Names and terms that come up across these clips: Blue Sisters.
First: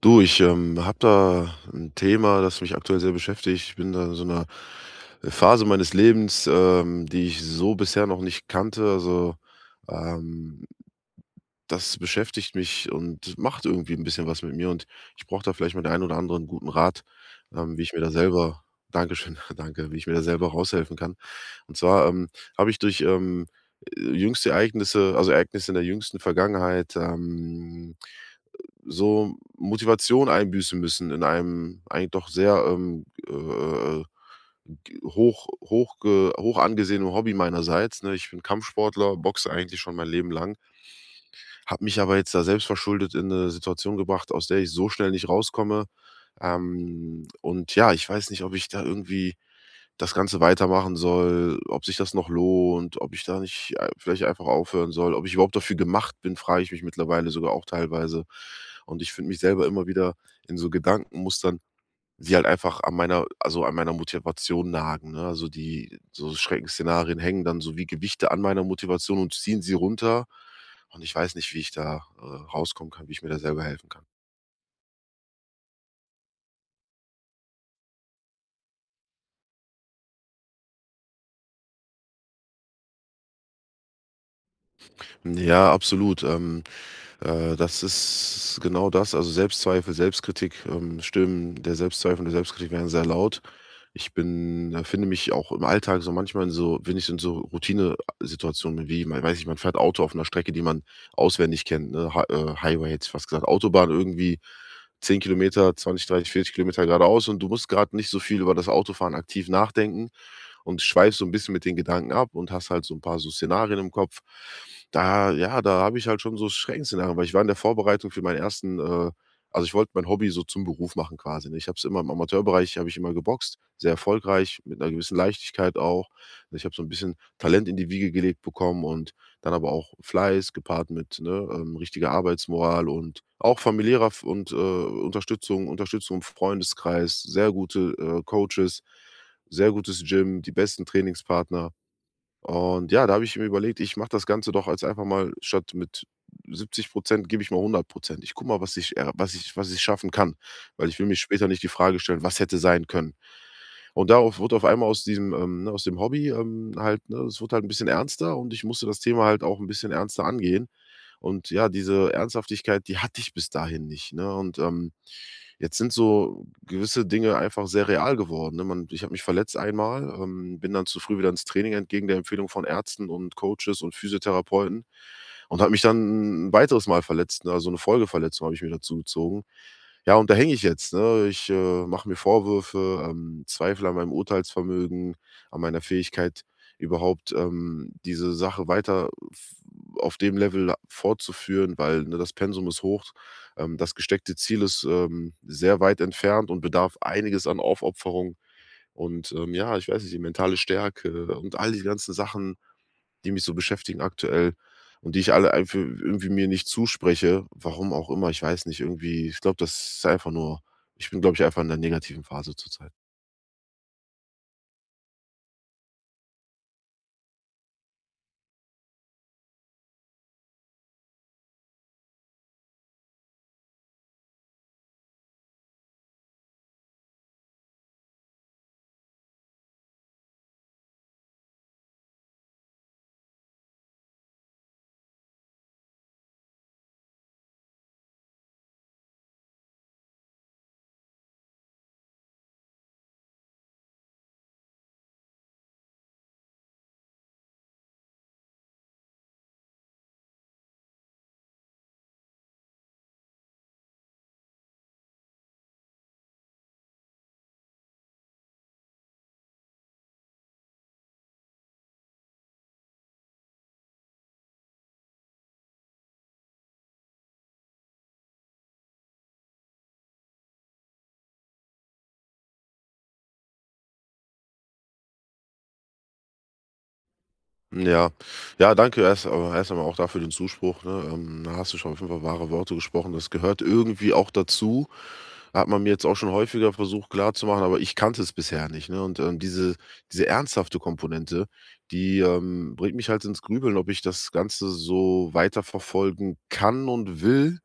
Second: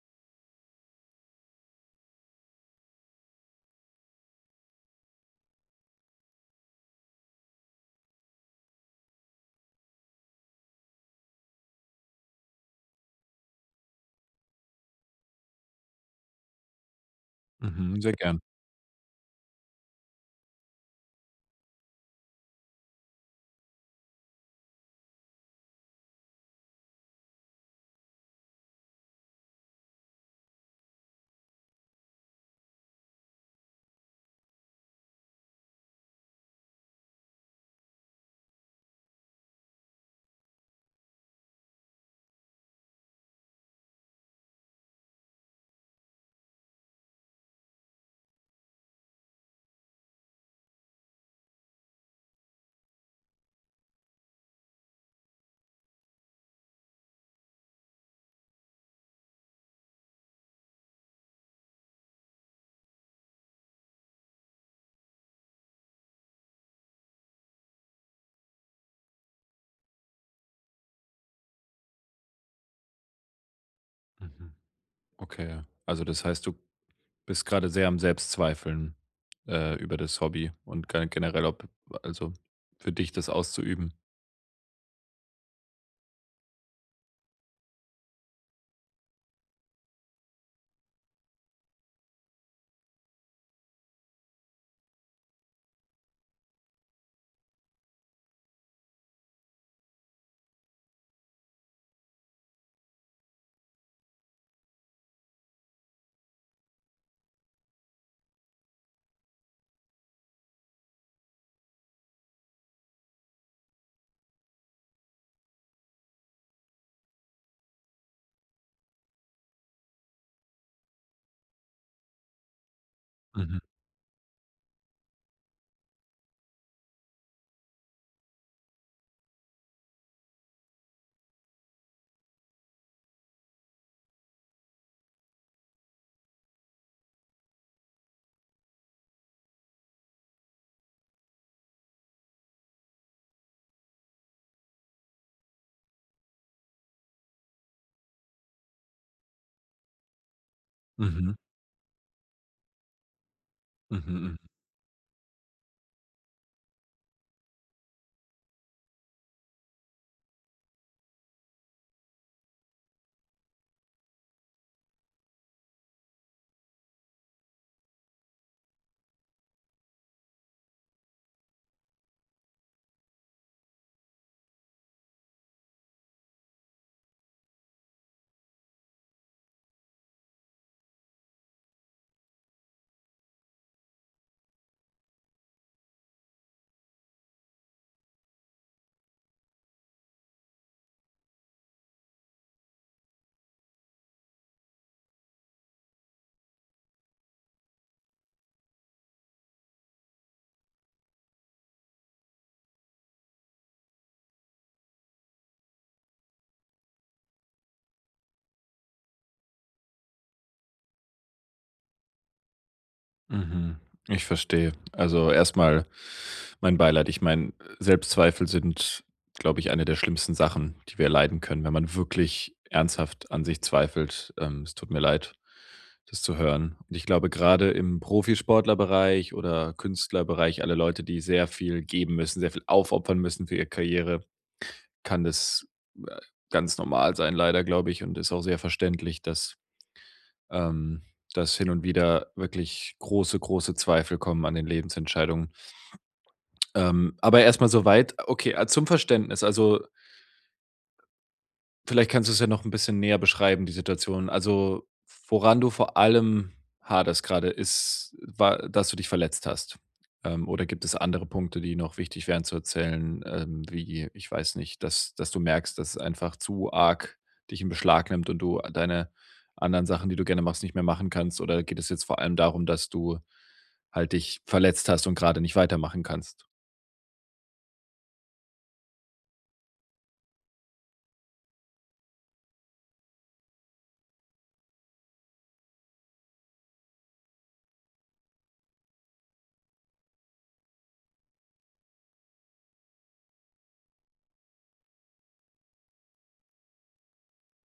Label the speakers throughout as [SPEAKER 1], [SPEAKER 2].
[SPEAKER 1] Du, ich habe da ein Thema, das mich aktuell sehr beschäftigt. Ich bin da in so einer Phase meines Lebens, die ich so bisher noch nicht kannte. Also ähm, das beschäftigt mich und macht irgendwie ein bisschen was mit mir. Und ich brauche da vielleicht mal den einen oder anderen guten Rat, wie ich mir
[SPEAKER 2] Mhm,
[SPEAKER 1] da
[SPEAKER 2] sehr gern.
[SPEAKER 1] selber, Dankeschön, danke, wie ich mir da selber raushelfen kann. Und zwar habe ich durch jüngste Ereignisse, also Ereignisse in der jüngsten Vergangenheit, so Motivation einbüßen müssen in einem eigentlich doch sehr, g hoch hoch ge hoch angesehenen Hobby meinerseits, ne? Ich bin Kampfsportler, boxe eigentlich schon mein Leben lang, habe mich aber jetzt da selbstverschuldet in eine Situation gebracht, aus der ich so schnell nicht rauskomme. Und ja, ich weiß nicht, ob ich da irgendwie das Ganze weitermachen soll, ob sich das noch lohnt, ob ich da nicht ei vielleicht einfach aufhören soll, ob ich überhaupt dafür gemacht bin, frage ich mich mittlerweile sogar auch teilweise. Und ich finde mich selber immer wieder in so Gedankenmustern, die halt einfach an meiner an meiner Motivation nagen, ne? Also, die so Schreckensszenarien hängen dann so wie Gewichte an meiner Motivation und ziehen sie runter. Und ich weiß nicht, wie ich da, rauskommen kann, wie ich mir da selber helfen kann.
[SPEAKER 2] Mhm. Okay, ja. Also das heißt, du bist gerade sehr am Selbstzweifeln, über das Hobby und generell, ob also für dich das auszuüben.
[SPEAKER 1] Ja, absolut. Das ist genau das. Also Selbstzweifel, Selbstkritik, Stimmen der Selbstzweifel und der Selbstkritik werden sehr laut. Ich bin finde mich auch im Alltag so manchmal in so wenn ich so in so Routinesituationen bin, wie man weiß ich, man fährt Auto auf einer Strecke, die man auswendig kennt, ne? Hi Highway hätte ich fast gesagt, Autobahn irgendwie 10 Kilometer, 20, 30, 40 Kilometer geradeaus und du musst gerade nicht so viel über das Autofahren aktiv nachdenken und schweifst so ein bisschen mit den Gedanken ab und hast halt so ein paar so Szenarien im Kopf. Da ja, da habe ich halt schon so Schreckensszenarien, weil ich war in der Vorbereitung für meinen ersten, also, ich wollte mein Hobby so zum Beruf machen quasi, ne? Ich habe es immer im Amateurbereich habe ich immer geboxt,
[SPEAKER 2] Mhm.
[SPEAKER 1] sehr erfolgreich, mit einer gewissen Leichtigkeit auch. Also, ich habe so ein bisschen Talent in die Wiege gelegt bekommen und dann aber auch Fleiß gepaart mit, ne, richtiger Arbeitsmoral und auch familiärer Unterstützung im Freundeskreis, sehr gute, Coaches, sehr gutes Gym, die besten Trainingspartner. Und ja, da habe ich mir überlegt, ich mache das Ganze doch als einfach mal statt mit 70 gebe ich mal 100. Ich gucke mal, was ich schaffen kann, weil ich will mich
[SPEAKER 2] Mhm.
[SPEAKER 1] später nicht die Frage stellen: „Was hätte sein können?"
[SPEAKER 2] Mhm.
[SPEAKER 1] Und darauf
[SPEAKER 2] Mhm.
[SPEAKER 1] wurde auf einmal aus diesem, ne, aus dem Hobby, halt ne, es wurde halt ein bisschen ernster und ich musste das Thema halt auch ein bisschen ernster angehen. Und ja, diese Ernsthaftigkeit, die hatte ich bis dahin nicht, ne? Und, jetzt sind so gewisse Dinge einfach sehr real geworden, ne? Man ich habe mich verletzt einmal, bin dann zu früh wieder ins Training entgegen der Empfehlung von Ärzten und Coaches und Physiotherapeuten und habe mich dann ein weiteres Mal verletzt, ne? Also, so eine Folgeverletzung habe ich mir dazu gezogen. Ja, und da hänge ich jetzt, ne? Ich, mache mir Vorwürfe, zweifle an meinem Urteilsvermögen, an meiner Fähigkeit, überhaupt, diese Sache weiter f auf dem Level fortzuführen, weil, ne, das Pensum ist hoch. Das gesteckte Ziel ist, sehr weit entfernt und bedarf einiges an Aufopferung und, ja, ich weiß nicht, die mentale Stärke und all die ganzen Sachen, die mich so beschäftigen aktuell und die ich alle einfach irgendwie mir nicht zuspreche, warum auch immer, ich weiß nicht, irgendwie ich glaube, das ist einfach nur ich bin, glaube ich, einfach in 'ner negativen Phase zurzeit.
[SPEAKER 2] Mhm. Ich verstehe. Also erstmal mein Beileid. Ich meine, Selbstzweifel sind, glaube ich, eine der schlimmsten Sachen, die wir leiden können, wenn man wirklich ernsthaft an sich zweifelt. Es tut mir leid, das zu hören. Und ich glaube, gerade im Profisportlerbereich oder Künstlerbereich, alle Leute, die sehr viel geben müssen, sehr viel aufopfern müssen für ihre Karriere, kann das, äh, ganz normal sein leider, glaube ich, und ist auch sehr verständlich, dass ähm, dass hin und wieder wirklich große, große Zweifel kommen an den Lebensentscheidungen. Aber erstmal mal so weit okay, ah, zum Verständnis. Also, vielleicht kannst du es ja noch ein bisschen näher beschreiben, die Situation. Also, woran du vor allem haderst gerade, ist war dass du dich verletzt hast? Oder gibt es andere Punkte, die noch wichtig wären zu erzählen, wie ich weiß nicht, dass du merkst, dass es einfach zu arg dich in Beschlag nimmt und du deine anderen Sachen, die du gerne machst, nicht mehr machen kannst? Oder geht es jetzt vor allem darum, dass du halt dich verletzt hast und gerade nicht weitermachen kannst?
[SPEAKER 1] Hm, ja. Ja, danke erst aber erst einmal auch dafür den Zuspruch, ne? Da hast du schon auf jeden Fall wahre Worte gesprochen. Das gehört irgendwie auch dazu, hat man mir jetzt auch schon häufiger versucht klarzumachen, aber ich kannte es bisher nicht, ne? Und, diese ernsthafte Komponente, die, bringt mich halt ins Grübeln, ob ich das Ganze so weiterverfolgen kann und will,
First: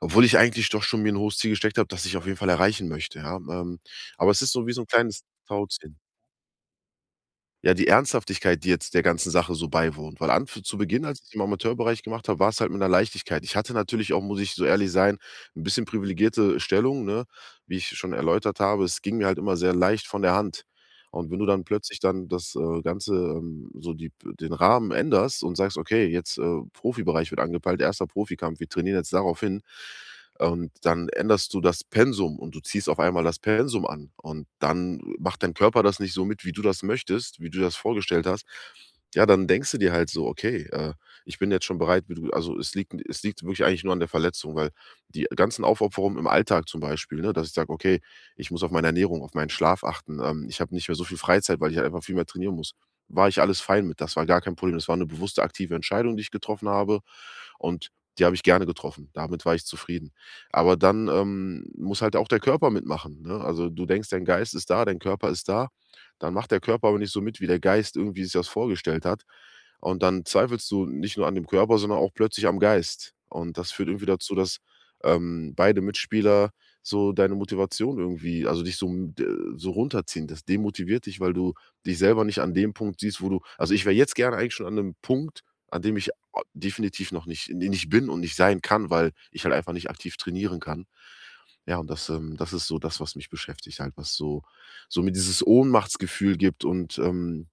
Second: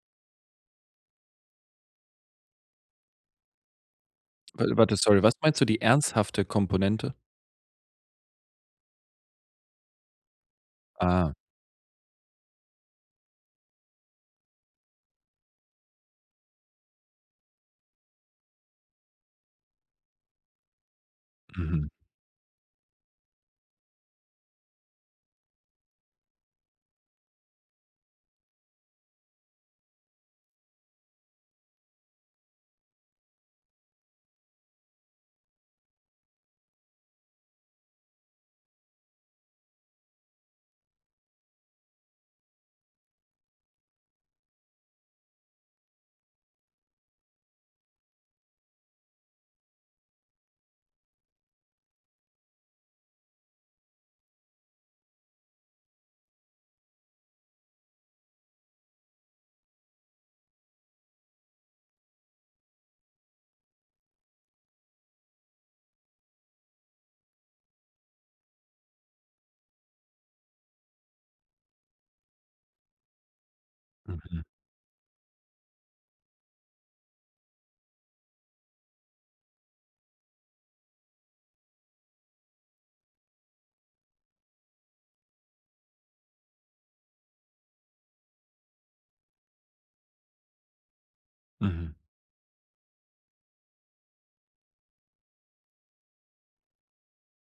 [SPEAKER 1] obwohl ich eigentlich doch schon mir ein hohes Ziel gesteckt habe, das ich auf jeden Fall erreichen möchte, ja? Aber es ist
[SPEAKER 2] Wa
[SPEAKER 1] so wie so ein
[SPEAKER 2] warte, sorry,
[SPEAKER 1] kleines
[SPEAKER 2] was meinst du, die
[SPEAKER 1] Tauziehen.
[SPEAKER 2] ernsthafte Komponente?
[SPEAKER 1] Ja, die Ernsthaftigkeit, die jetzt der ganzen Sache so beiwohnt, weil an zu Beginn, als ich's
[SPEAKER 2] Ah,
[SPEAKER 1] im Amateurbereich gemacht habe, war es halt mit einer Leichtigkeit. Ich hatte natürlich auch, muss ich so ehrlich sein, ein bisschen privilegierte Stellung, ne? Wie ich schon erläutert habe, es ging mir halt immer sehr leicht von der Hand. Und wenn du dann
[SPEAKER 2] mhm,
[SPEAKER 1] plötzlich dann das, Ganze, so die den Rahmen änderst und sagst: „Okay, jetzt, Profibereich wird angepeilt, erster Profikampf, wir trainieren jetzt darauf hin." Und dann änderst du das Pensum und du ziehst auf einmal das Pensum an. Und dann macht dein Körper das nicht so mit, wie du das möchtest, wie du das vorgestellt hast. Ja, dann denkst du dir halt so: „Okay, ich bin jetzt schon bereit, wie du" also, es liegt wirklich eigentlich nur an der Verletzung, weil die ganzen Aufopferungen im Alltag zum Beispiel, ne, dass ich sage: „Okay, ich muss auf meine Ernährung, auf meinen Schlaf achten. Ich habe nicht mehr so viel Freizeit, weil ich halt einfach viel mehr trainieren muss." War ich alles fein mit. Das war gar kein Problem. Das war eine bewusste, aktive Entscheidung, die ich getroffen habe und die habe ich gerne getroffen. Damit war ich zufrieden. Aber dann, muss halt auch der Körper mitmachen, ne? Also, du denkst, dein Geist ist da, dein Körper ist da, dann macht der Körper aber nicht so mit, wie der Geist irgendwie sich das vorgestellt hat. Und dann zweifelst du nicht nur an dem Körper, sondern auch plötzlich am Geist. Und das führt irgendwie dazu,
[SPEAKER 2] mhm,
[SPEAKER 1] dass, beide Mitspieler so deine Motivation irgendwie dich so m d so runterziehen. Das demotiviert dich, weil du dich selber nicht an dem Punkt siehst, wo du ich wäre jetzt gerne eigentlich schon an einem Punkt, an dem ich O definitiv noch nicht bin und nicht sein kann, weil ich halt einfach nicht aktiv trainieren kann. Ja, und
[SPEAKER 2] mhm.
[SPEAKER 1] das, das ist so das, was mich beschäftigt halt, was so so mir dieses Ohnmachtsgefühl gibt und,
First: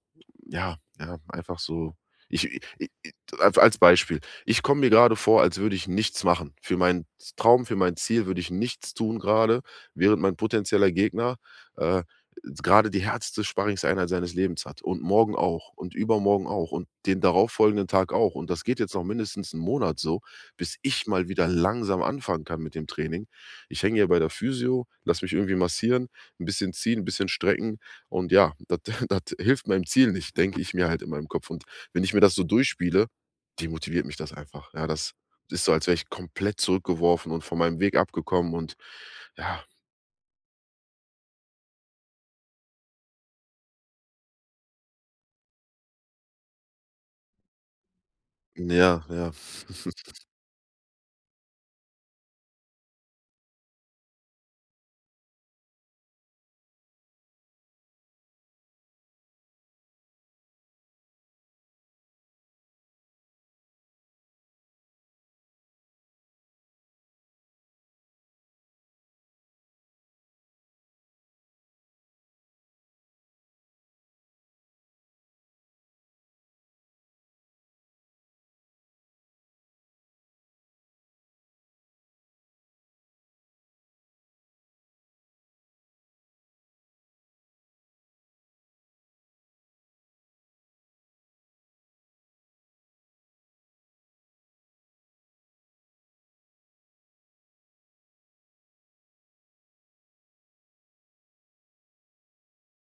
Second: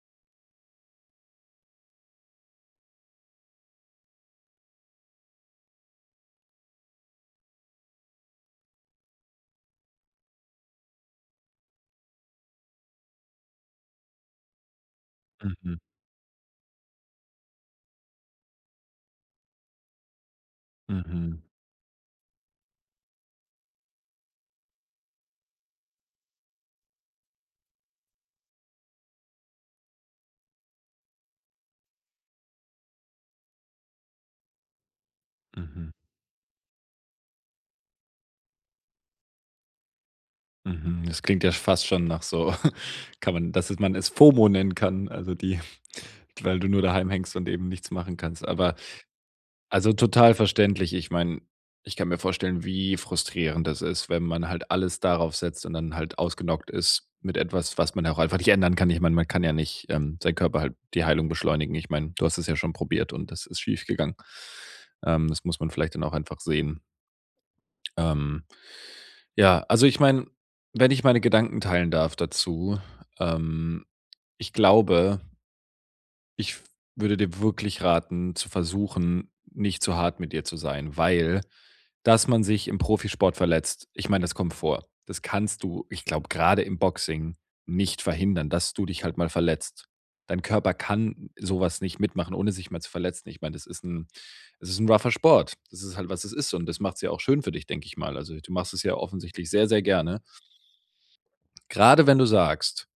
[SPEAKER 1] ja, ja, einfach so. Ich i i als als Beispiel. Ich komme mir gerade vor, als würde ich nichts machen. Für meinen Traum, für mein Ziel würde ich nichts tun gerade, während mein potenzieller Gegner, äh, grade die härteste Sparringseinheit seines Lebens hat und morgen auch
[SPEAKER 2] Mhm,
[SPEAKER 1] und übermorgen auch und den darauffolgenden Tag auch. Und das geht jetzt noch mindestens einen Monat so, bis ich mal
[SPEAKER 2] mhm,
[SPEAKER 1] wieder langsam anfangen kann mit dem Training. Ich hänge hier bei der Physio, lass mich irgendwie massieren, ein bisschen ziehen, ein bisschen strecken und ja, das hilft meinem Ziel nicht, denke ich mir halt in meinem Kopf. Und wenn ich mir das so durchspiele, demotiviert mich das einfach. Ja, das ist so, als
[SPEAKER 2] mhm,
[SPEAKER 1] wäre ich komplett zurückgeworfen und von meinem Weg abgekommen und ja,
[SPEAKER 2] mhm. Das klingt ja fast schon nach so kann man, dass es man es FOMO nennen kann, also die weil du nur daheim hängst und eben nichts machen kannst. Aber
[SPEAKER 1] ja, ja.
[SPEAKER 2] also, total verständlich. Ich meine, ich kann mir vorstellen, wie frustrierend das ist, wenn man halt alles darauf setzt und dann halt ausgenockt ist mit etwas, was man ja auch einfach nicht ändern kann. Ich meine, man kann ja nicht, seinen Körper halt die Heilung beschleunigen. Ich meine, du hast es ja schon probiert und das ist schiefgegangen. Das muss man vielleicht dann auch einfach sehen. Ähm Ja, also ich meine, wenn ich meine Gedanken teilen darf dazu, ähm, ich glaube, ich würde dir wirklich raten, zu versuchen, nicht zu hart mit dir zu sein, weil, dass man sich im Profisport verletzt, ich meine, das kommt vor. Das kannst du, ich glaube, gerade im Boxing nicht verhindern, dass du dich halt mal verletzt. Dein Körper kann sowas nicht mitmachen, ohne sich mal zu verletzen. Ich meine, es ist ein rougher Sport. Das ist halt, was es ist. Und das macht es ja auch schön für dich, denke ich mal. Also, du machst es ja offensichtlich sehr, sehr gerne. Gerade wenn du sagst,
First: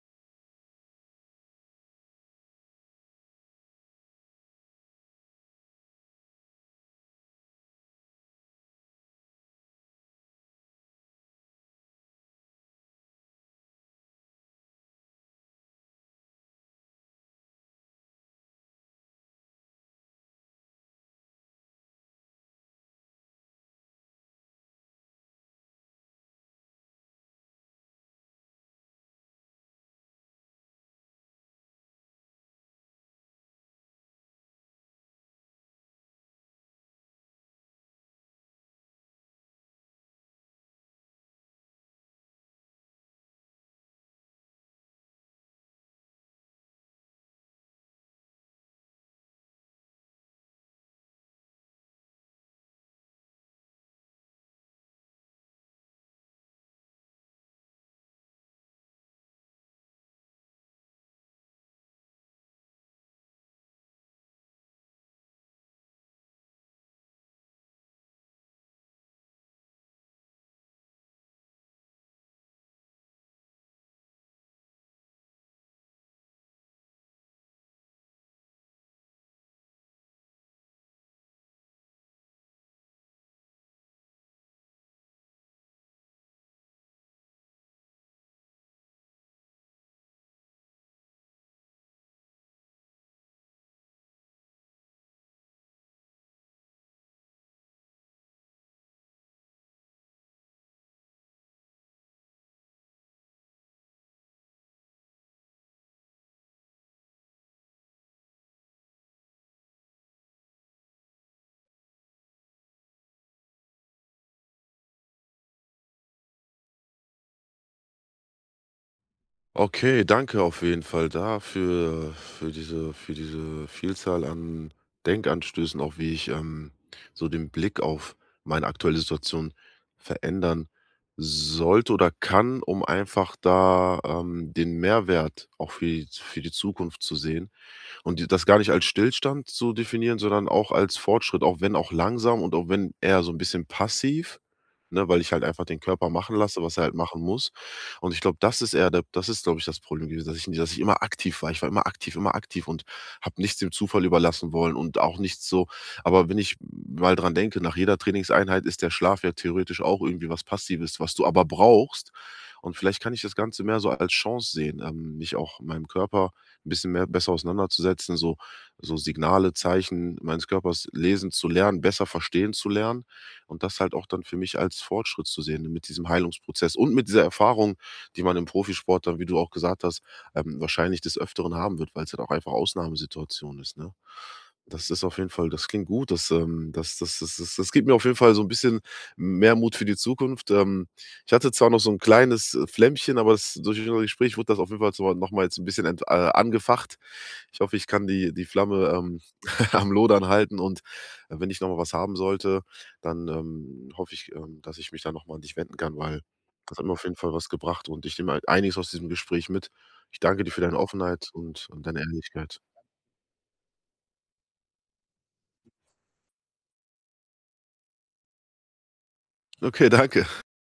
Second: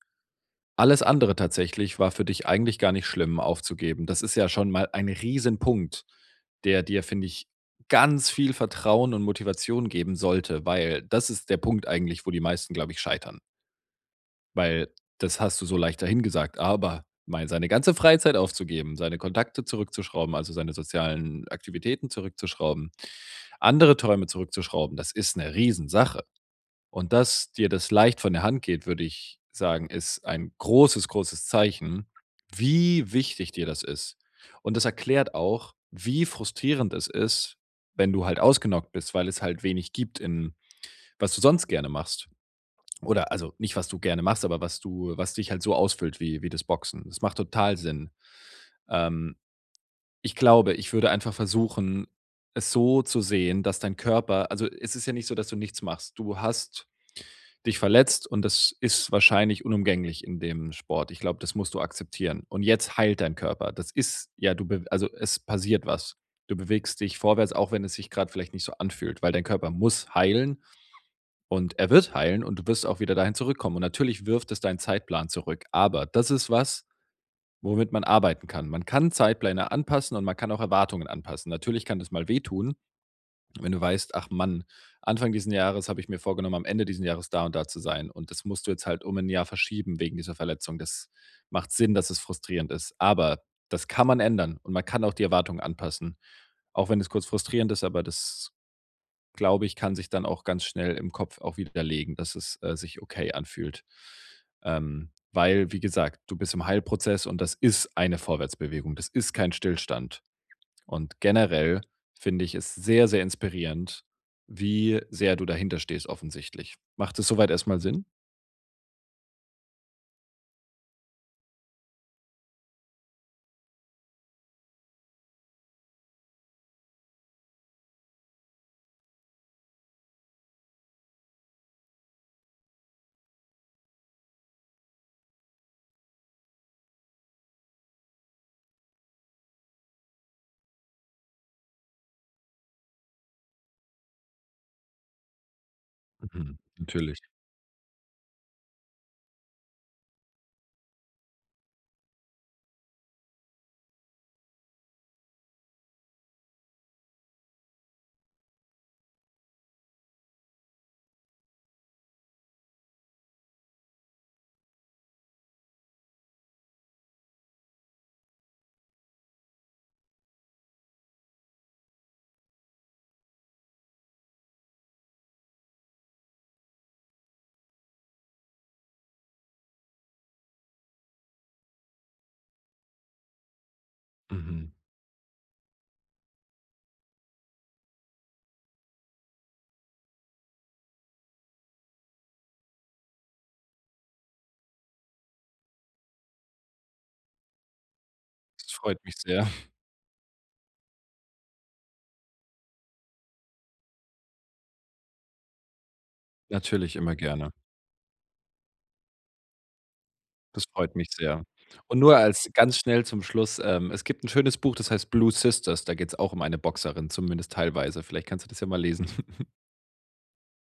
[SPEAKER 2] alles andere tatsächlich war für dich eigentlich gar nicht schlimm aufzugeben. Das ist ja schon mal ein Riesenpunkt, der dir, finde ich, ganz viel Vertrauen und Motivation geben sollte, weil das ist der Punkt eigentlich, wo die meisten, glaube ich, scheitern. Weil das hast du so leicht dahingesagt, aber mal seine ganze Freizeit aufzugeben, seine Kontakte zurückzuschrauben, also seine sozialen Aktivitäten zurückzuschrauben, andere Träume zurückzuschrauben, das ist 'ne Riesensache. Und dass dir das leicht von der Hand geht, würde ich sagen, ist ein großes, großes Zeichen, wie wichtig dir das ist. Und das erklärt auch, wie frustrierend es ist, wenn du halt ausgenockt bist, weil es halt wenig gibt in was du sonst gerne machst. Oder also nicht, was du gerne machst, aber was du was dich halt so ausfüllt wie wie das Boxen. Das macht total Sinn. Ähm, Ich glaube, ich würde einfach versuchen, es so zu sehen, dass dein Körper also, es ist ja nicht so, dass du nichts machst. Du hast dich verletzt und das ist wahrscheinlich unumgänglich in dem Sport. Ich glaube, das musst du akzeptieren. Und jetzt heilt dein Körper. Das ist ja, du be also es passiert was. Du bewegst dich vorwärts, auch wenn es sich gerade vielleicht nicht so anfühlt, weil dein Körper muss heilen und er wird heilen und du wirst auch wieder dahin zurückkommen. Und natürlich wirft es deinen Zeitplan zurück. Aber das ist was, womit man arbeiten kann. Man kann Zeitpläne anpassen und man kann auch Erwartungen anpassen. Natürlich kann das mal wehtun, wenn du weißt, ach Mann, Anfang diesen Jahres habe ich mir vorgenommen, am Ende diesen Jahres da und da zu sein. Und das musst du jetzt halt um ein Jahr verschieben wegen dieser Verletzung. Das macht Sinn, dass es frustrierend ist. Aber das kann man ändern und man kann auch die Erwartungen anpassen. Auch wenn es kurz frustrierend ist, aber das, glaube ich, kann sich dann auch ganz schnell im Kopf auch widerlegen, dass es sich okay anfühlt. Weil, wie gesagt, du bist im Heilprozess und das ist eine Vorwärtsbewegung. Das ist kein Stillstand. Und generell finde ich es sehr, sehr inspirierend, wie sehr du dahinter stehst, offensichtlich. Macht es soweit erstmal Sinn?
[SPEAKER 1] Okay, danke auf jeden Fall dafür, für diese Vielzahl an Denkanstößen, auch wie ich, so den Blick auf meine aktuelle Situation verändern sollte oder kann, um einfach da, den Mehrwert auch für die Zukunft zu sehen. Und die das gar nicht als Stillstand zu definieren, sondern auch als Fortschritt, auch wenn auch langsam und auch wenn eher so ein bisschen passiv, ne, weil ich halt einfach den Körper machen
[SPEAKER 2] Mhm,
[SPEAKER 1] lasse, was er halt
[SPEAKER 2] natürlich.
[SPEAKER 1] machen muss. Und ich glaube, das ist eher der das ist, glaube ich, das Problem gewesen, dass ich immer aktiv war. Ich war immer aktiv und habe nichts dem Zufall überlassen wollen und auch nichts so aber wenn ich mal dran denke, nach jeder Trainingseinheit ist der Schlaf ja theoretisch auch irgendwie was Passives, was du aber brauchst. Und vielleicht kann ich das Ganze mehr so als Chance sehen, mich auch meinem Körper 'n bisschen mehr besser auseinanderzusetzen, so so Signale, Zeichen meines Körpers lesen zu lernen, besser verstehen zu lernen und das halt auch dann für mich als Fortschritt zu sehen mit diesem Heilungsprozess und mit dieser Erfahrung, die man im Profisport dann, wie du auch gesagt hast, wahrscheinlich des Öfteren haben wird, weil es halt auch einfach Ausnahmesituation ist, ne?
[SPEAKER 2] Mhm.
[SPEAKER 1] Das ist auf jeden Fall das klingt gut, das gibt mir auf jeden Fall so ein bisschen mehr Mut für die Zukunft, ich hatte zwar noch so 'n kleines, Flämmchen, aber das durch unser Gespräch wurde das auf jeden Fall so noch mal jetzt 'n bisschen ent angefacht. Ich hoffe, ich kann die
[SPEAKER 2] Das
[SPEAKER 1] Flamme,
[SPEAKER 2] freut mich sehr.
[SPEAKER 1] am Lodern halten und wenn ich noch mal was haben sollte, dann, hoffe ich, dass ich mich da noch mal an dich wenden kann, weil das hat mir
[SPEAKER 2] Natürlich,
[SPEAKER 1] auf
[SPEAKER 2] immer
[SPEAKER 1] jeden Fall was
[SPEAKER 2] gerne.
[SPEAKER 1] gebracht und ich nehme halt einiges aus diesem Gespräch mit. Ich danke dir für
[SPEAKER 2] Das
[SPEAKER 1] deine
[SPEAKER 2] freut mich
[SPEAKER 1] Offenheit
[SPEAKER 2] sehr.
[SPEAKER 1] und
[SPEAKER 2] Und
[SPEAKER 1] deine
[SPEAKER 2] nur als
[SPEAKER 1] Ehrlichkeit.
[SPEAKER 2] ganz schnell zum Schluss, es gibt ein schönes Buch, das heißt „Blue Sisters“, da geht es auch um eine Boxerin, zumindest teilweise. Vielleicht kannst du das ja mal lesen.
[SPEAKER 1] Okay, danke.